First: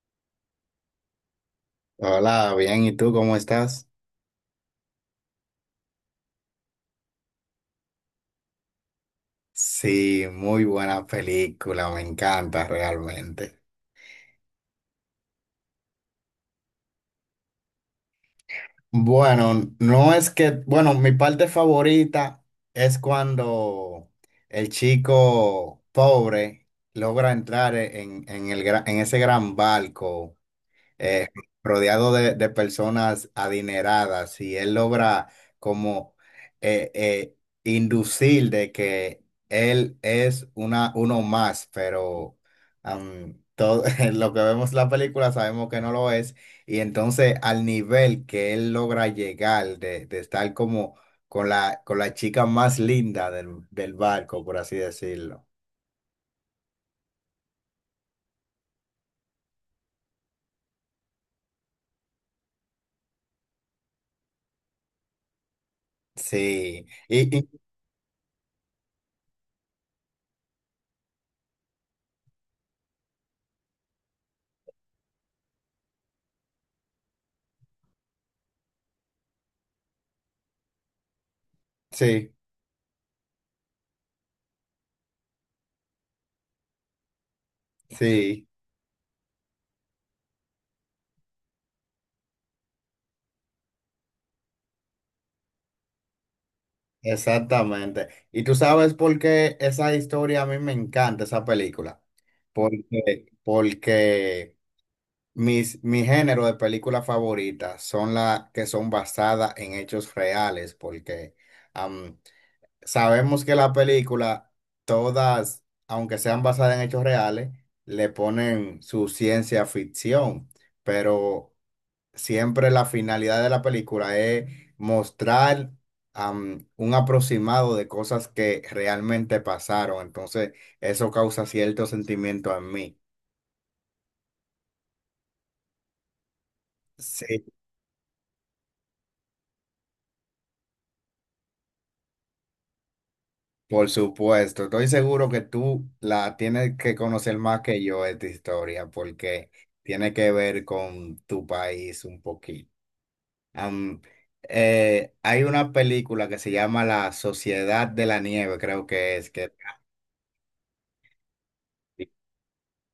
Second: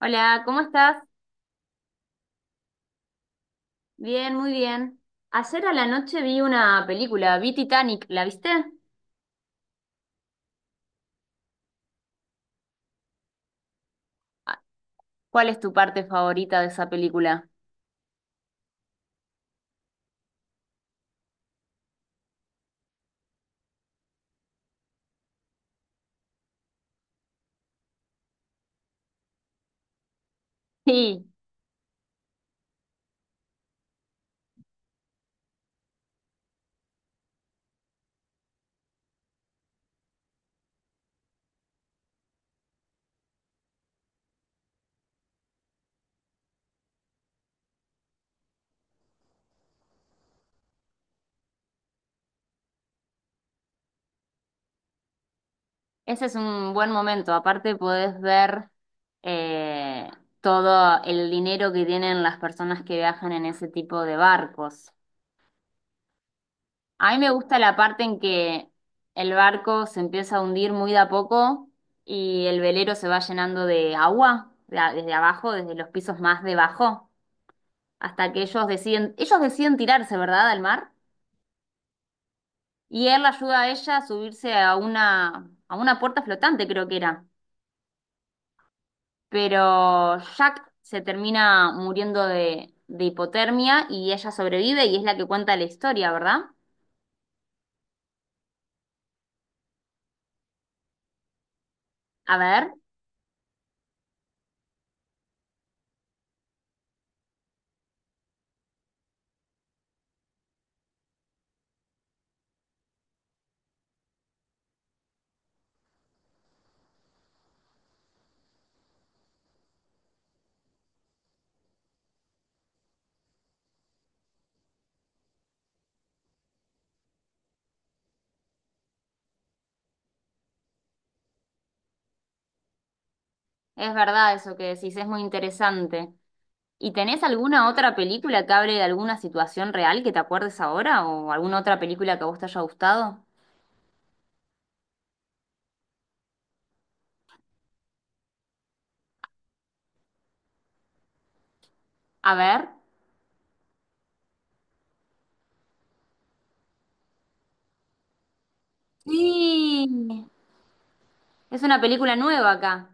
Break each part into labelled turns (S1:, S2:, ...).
S1: Hola, ¿cómo estás?
S2: Hola, bien, ¿y tú cómo estás?
S1: Bien, muy bien. Ayer a la noche vi una película, vi Titanic, ¿la viste?
S2: Sí, muy buena película, me encanta realmente.
S1: Ah, ¿cuál es tu parte favorita de esa película?
S2: Bueno, no es que, bueno, mi parte favorita es cuando el chico pobre logra entrar en el, en ese gran barco, eh,
S1: Sí,
S2: rodeado de personas adineradas y él logra como eh, eh, inducir de que él es uno más, pero en lo que vemos en la película sabemos que no lo es y entonces al nivel que él logra llegar de estar como con la chica más linda del barco, por así decirlo.
S1: ese es un buen momento. Aparte podés ver eh, todo el dinero que tienen las personas que viajan en ese tipo de barcos.
S2: Sí,
S1: A mí me gusta la parte en que el barco se empieza a hundir muy de a poco y el velero se va llenando de agua, desde abajo, desde los pisos más debajo, hasta que ellos deciden tirarse, ¿verdad?, al mar.
S2: sí,
S1: Y él la ayuda a ella a subirse a una puerta flotante, creo que era.
S2: sí.
S1: Pero Jack se termina muriendo de hipotermia y ella sobrevive y es la que cuenta la historia, ¿verdad?
S2: Exactamente. Y tú sabes por qué esa historia a mí me encanta, esa película.
S1: A ver,
S2: Porque mi género de películas favoritas son las que son basadas en hechos reales, porque am, sabemos que la película, todas, aunque sean basadas en hechos reales, le ponen su ciencia ficción, pero siempre la finalidad de la película es mostrar un aproximado de cosas que realmente pasaron. Entonces, eso causa cierto sentimiento en mí.
S1: es verdad eso que decís, es muy interesante. ¿Y tenés
S2: Sí.
S1: alguna otra película que hable de alguna situación real que te acuerdes ahora o alguna otra película que a vos te haya gustado?
S2: Por supuesto, estoy seguro que tú la tienes que conocer más que yo esta historia porque tiene que ver con tu país un
S1: A ver.
S2: poquito. Am, hay una película que se llama La Sociedad de la Nieve, creo que es que
S1: Sí, es una película nueva acá.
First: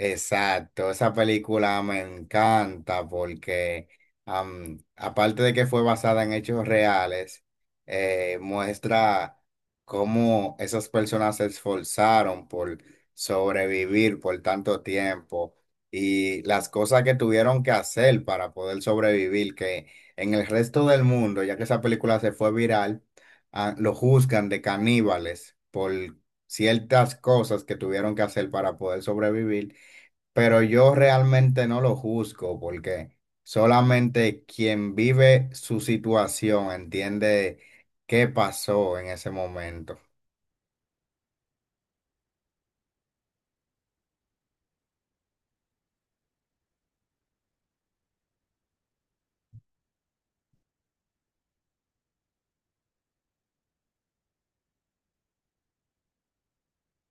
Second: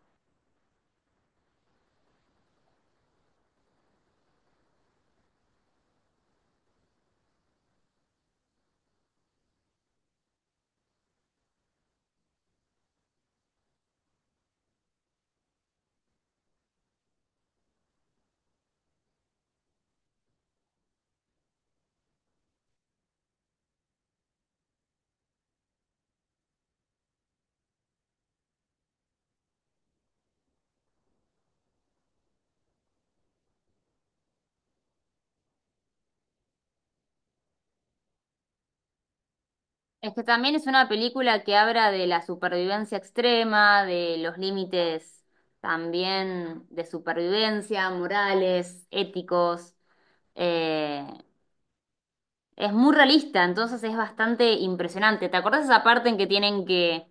S2: exacto, esa película me encanta porque aparte de que fue basada en hechos reales, muestra cómo esas personas se esforzaron por sobrevivir por tanto tiempo y las cosas que tuvieron que hacer para poder sobrevivir, que en el resto del mundo, ya que esa película se fue viral, lo juzgan de caníbales por ciertas cosas que tuvieron que hacer para poder sobrevivir, pero yo realmente no lo juzgo porque solamente quien vive su situación entiende qué pasó en ese momento.
S1: Es que también es una película que habla de la supervivencia extrema, de los límites también de supervivencia, morales, éticos. Eh, es muy realista, entonces es bastante impresionante. ¿Te acordás esa parte en que tienen que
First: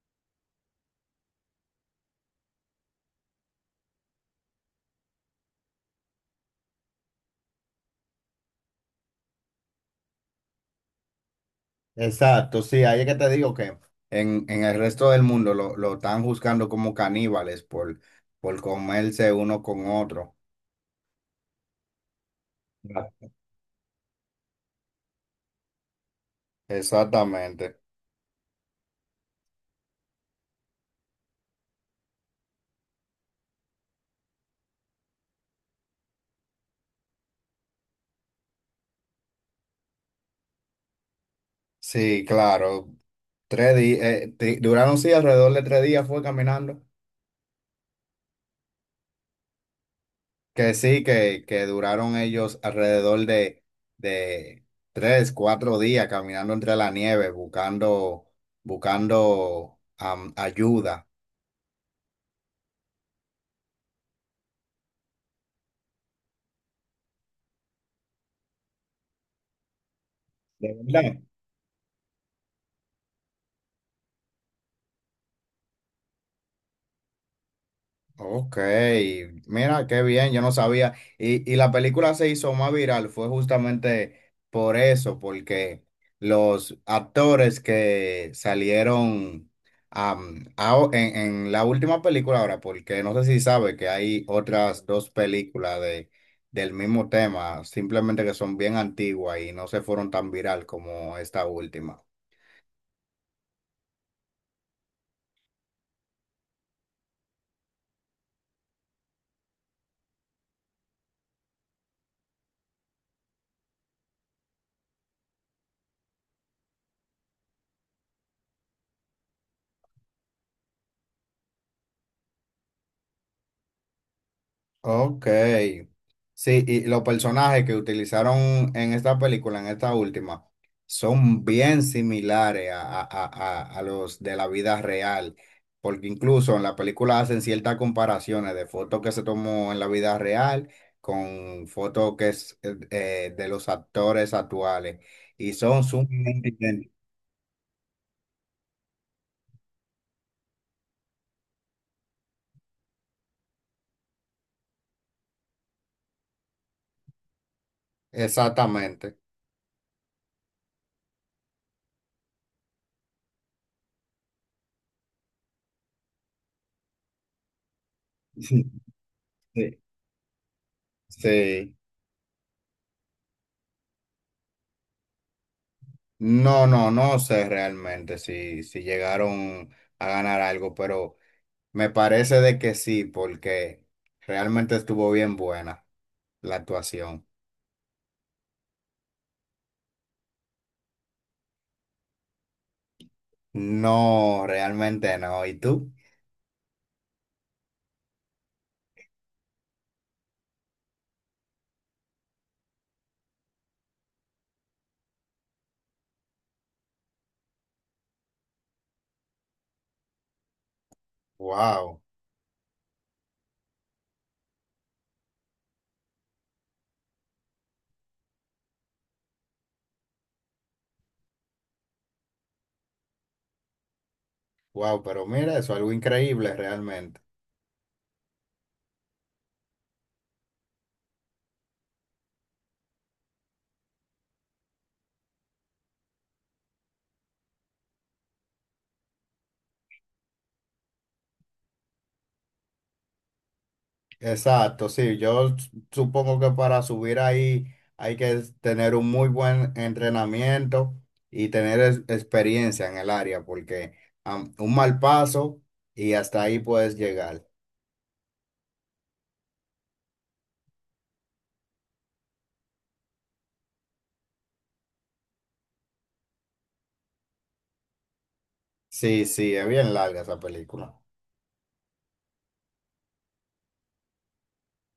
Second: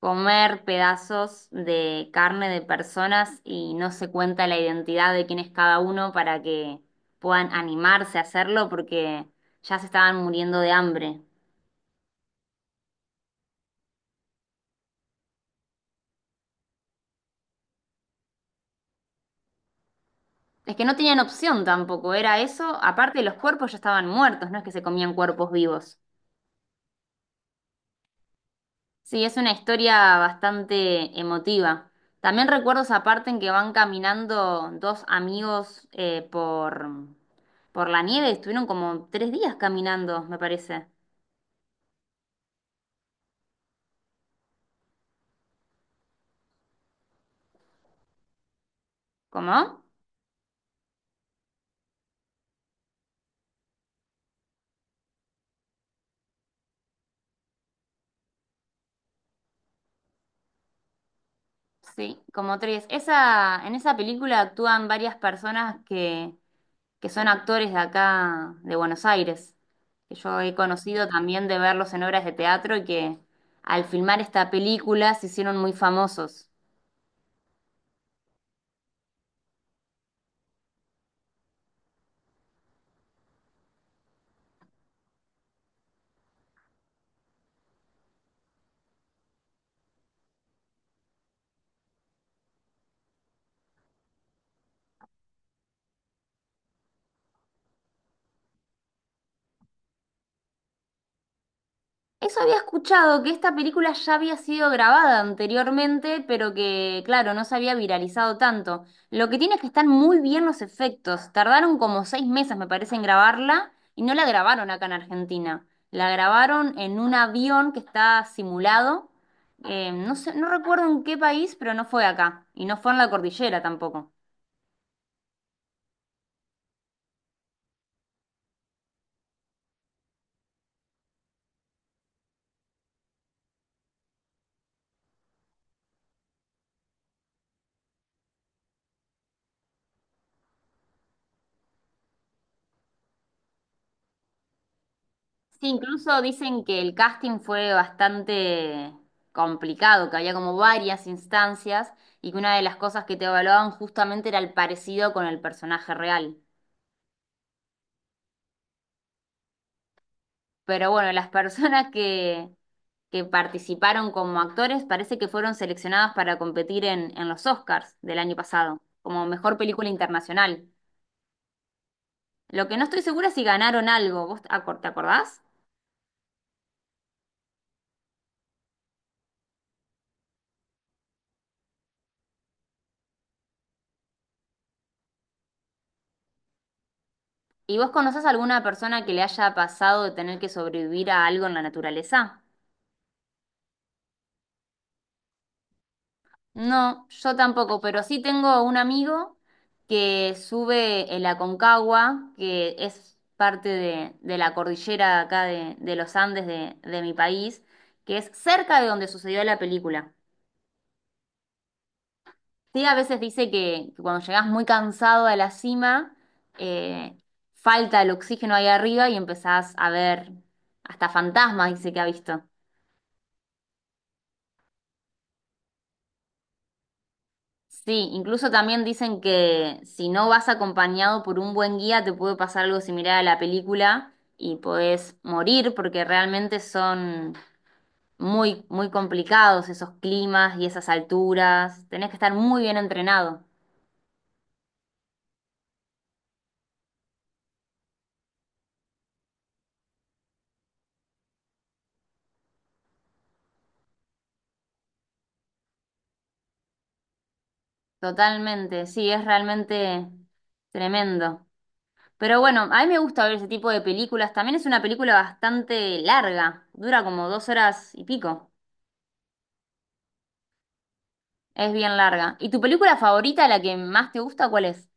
S1: comer pedazos de carne de personas y no se cuenta la identidad de quién es cada uno para que puedan animarse a hacerlo porque ya se estaban muriendo de hambre?
S2: Exacto, sí, ahí es que te digo que en el resto del mundo lo están juzgando como caníbales por comerse uno con otro.
S1: Es que no tenían opción tampoco, era eso. Aparte,
S2: Ah.
S1: los cuerpos ya estaban muertos, no es que se comían cuerpos vivos.
S2: Exactamente.
S1: Sí, es una historia bastante emotiva. También recuerdo esa parte en que van caminando dos amigos por la nieve. Estuvieron como tres días caminando, me parece.
S2: Sí, claro. 3 días, duraron sí alrededor de 3 días fue caminando.
S1: ¿Cómo?
S2: Que sí, que duraron ellos alrededor de 3, 4 días caminando entre la nieve, buscando, buscando ayuda.
S1: Sí, como tres. Esa, en esa película actúan varias personas que son actores de acá, de Buenos Aires, que yo he
S2: ¿De
S1: conocido
S2: verdad?
S1: también de verlos en obras de teatro y que al filmar esta película se hicieron muy famosos.
S2: Ok, mira qué bien, yo no sabía. Y la película se hizo más viral, fue justamente por eso, porque los actores que salieron en la última película ahora, porque no sé si sabe que hay otras dos películas del mismo tema, simplemente que son bien antiguas y no se fueron tan viral como esta última.
S1: Eso había escuchado, que esta película ya había sido grabada anteriormente, pero que, claro, no se había viralizado tanto. Lo que tiene es que están muy bien los efectos. Tardaron como seis meses, me parece, en grabarla y no la grabaron acá en Argentina. La grabaron en un avión que está simulado. No sé, no recuerdo en qué país, pero no fue acá. Y no fue en la cordillera tampoco.
S2: Ok. Sí, y los personajes que utilizaron en esta película, en esta última, son bien similares a los de la vida real, porque incluso en la película hacen ciertas comparaciones de fotos que se tomó en la vida real con fotos que es de los actores actuales, y
S1: Sí,
S2: son
S1: incluso
S2: sumamente
S1: dicen que
S2: idénticos.
S1: el casting fue bastante complicado, que había como varias instancias y que una de las cosas que te evaluaban justamente era el parecido con el personaje real.
S2: Exactamente.
S1: Pero bueno, las personas que participaron como actores parece que fueron seleccionadas para competir en los Oscars del año pasado, como mejor
S2: Sí.
S1: película internacional.
S2: Sí.
S1: Lo que no estoy segura es si ganaron algo. ¿Vos te acordás?
S2: No, no, no sé realmente si llegaron a ganar algo, pero me parece de que sí, porque realmente estuvo bien buena la actuación.
S1: ¿Y vos conocés alguna persona que le haya pasado de tener que sobrevivir a algo en la naturaleza?
S2: No, realmente no. ¿Y tú?
S1: No, yo tampoco, pero sí tengo un amigo que sube el Aconcagua, que es parte de la cordillera acá de los Andes de mi país, que es cerca de donde sucedió la película.
S2: Wow,
S1: Sí, a veces dice que cuando llegás muy cansado a la cima, eh, falta el oxígeno ahí arriba y empezás a ver hasta fantasmas, dice que ha visto.
S2: wow, pero mira, eso es algo increíble realmente.
S1: Sí, incluso también dicen que si no vas acompañado por un buen guía te puede pasar algo similar a la película y podés morir porque realmente son muy, muy complicados esos climas y esas alturas. Tenés que estar muy bien entrenado.
S2: Exacto, sí, yo supongo que para subir ahí hay que tener un muy buen entrenamiento y tener experiencia en el área, porque un mal paso y hasta ahí puedes llegar.
S1: Totalmente, sí, es realmente tremendo. Pero bueno, a mí me gusta ver ese tipo de películas. También es una película bastante larga, dura como dos horas y pico.
S2: Sí, sí, es bien larga esa película.
S1: Es bien larga. ¿Y tu película favorita, la que más te gusta, cuál es?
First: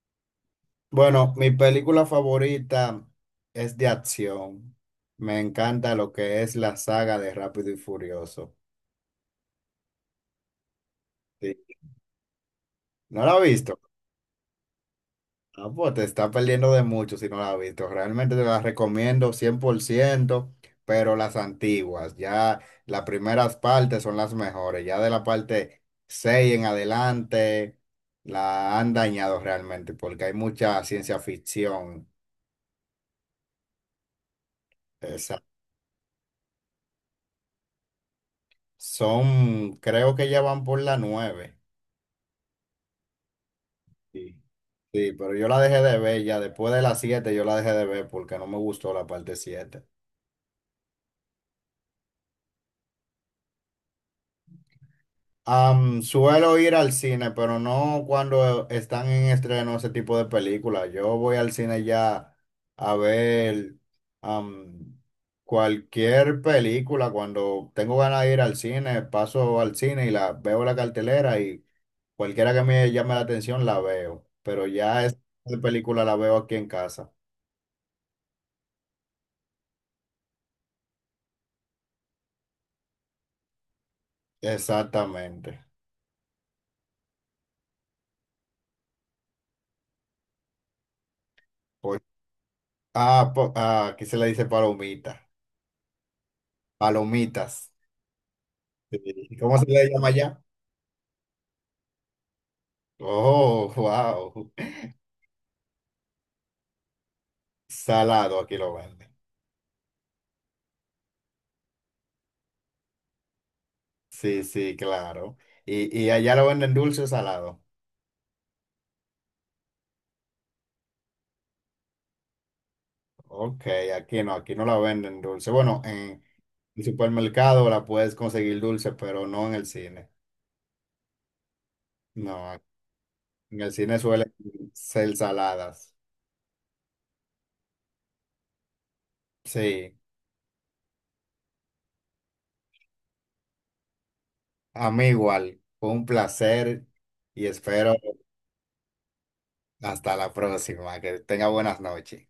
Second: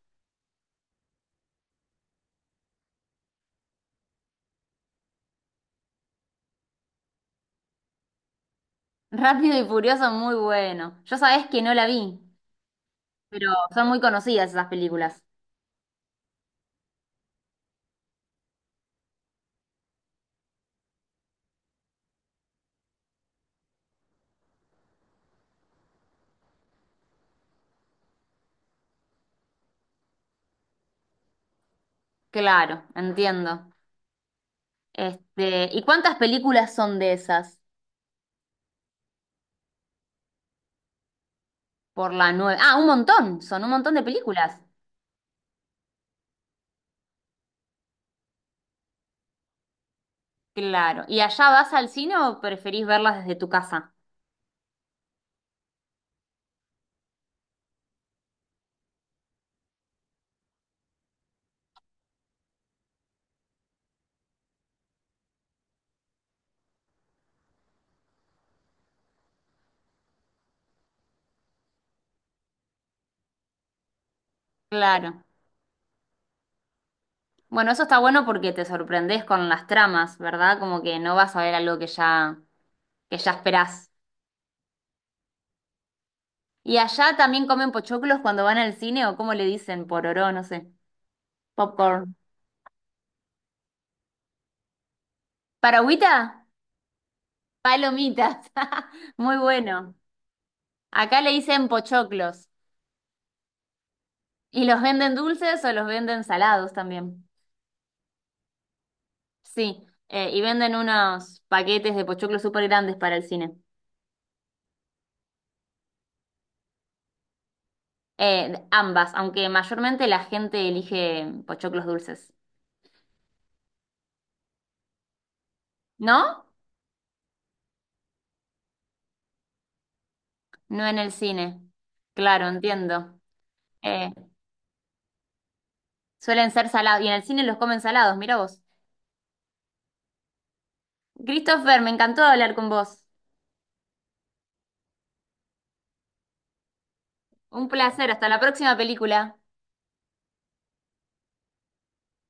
S2: Bueno, mi película favorita es de acción. Me encanta lo que es la saga de Rápido y Furioso.
S1: Rápido y Furioso, muy bueno. Yo sabés que no
S2: Sí.
S1: la vi,
S2: ¿No la has
S1: pero
S2: visto?
S1: son muy conocidas esas películas.
S2: Ah, pues te está perdiendo de mucho si no la has visto. Realmente te las recomiendo 100%, pero las antiguas, ya las primeras partes son las mejores. Ya de la parte 6 en adelante la han dañado realmente porque hay mucha ciencia ficción.
S1: Claro, entiendo.
S2: Esa-
S1: Este, ¿y cuántas películas son de esas?
S2: son, creo que ya van por la nueve.
S1: Por la nueve. Ah, un montón, son un montón de
S2: Sí.
S1: películas.
S2: Sí, pero yo la dejé de ver ya después de la siete, yo la dejé de ver porque no me gustó la parte siete.
S1: Claro. ¿Y allá vas al cine o preferís verlas desde tu casa?
S2: Suelo ir al cine, pero no cuando están en estreno ese tipo de películas. Yo voy al cine ya a ver am, cualquier película. Cuando tengo ganas de ir al cine, paso al cine y la veo la cartelera y cualquiera que me llame la atención la veo. Pero ya esa
S1: Claro.
S2: película la veo aquí en casa.
S1: Bueno, eso está bueno porque te sorprendés con las tramas, ¿verdad? Como que no vas a ver algo que ya esperás.
S2: Exactamente.
S1: ¿Y allá también comen pochoclos cuando van al cine o cómo le dicen? Pororó, no sé.
S2: Pues,
S1: Popcorn.
S2: aquí se le dice palomita,
S1: ¿Paragüita?
S2: palomitas.
S1: Palomitas,
S2: Sí.
S1: muy
S2: ¿Cómo se le
S1: bueno.
S2: llama allá?
S1: Acá le dicen pochoclos.
S2: Oh, wow.
S1: ¿Y los venden dulces o los venden salados también?
S2: Salado aquí lo venden.
S1: Sí, y venden unos paquetes de pochoclos súper grandes para el cine.
S2: Sí, sí, claro. Y allá lo venden dulce o salado.
S1: Ambas, aunque mayormente la gente elige pochoclos dulces.
S2: Ok, aquí no la venden dulce. Bueno, en
S1: ¿No?
S2: el supermercado la puedes conseguir dulce, pero no en el cine.
S1: No en el cine. Claro,
S2: No,
S1: entiendo.
S2: en el cine
S1: Eh,
S2: suelen ser saladas.
S1: Suelen ser salados y en el cine los comen salados, mira vos.
S2: Sí,
S1: Christopher, me encantó hablar con vos.
S2: a mí igual. Fue un placer y
S1: Un
S2: espero
S1: placer, hasta la próxima película.
S2: hasta la próxima. Que tenga buenas noches.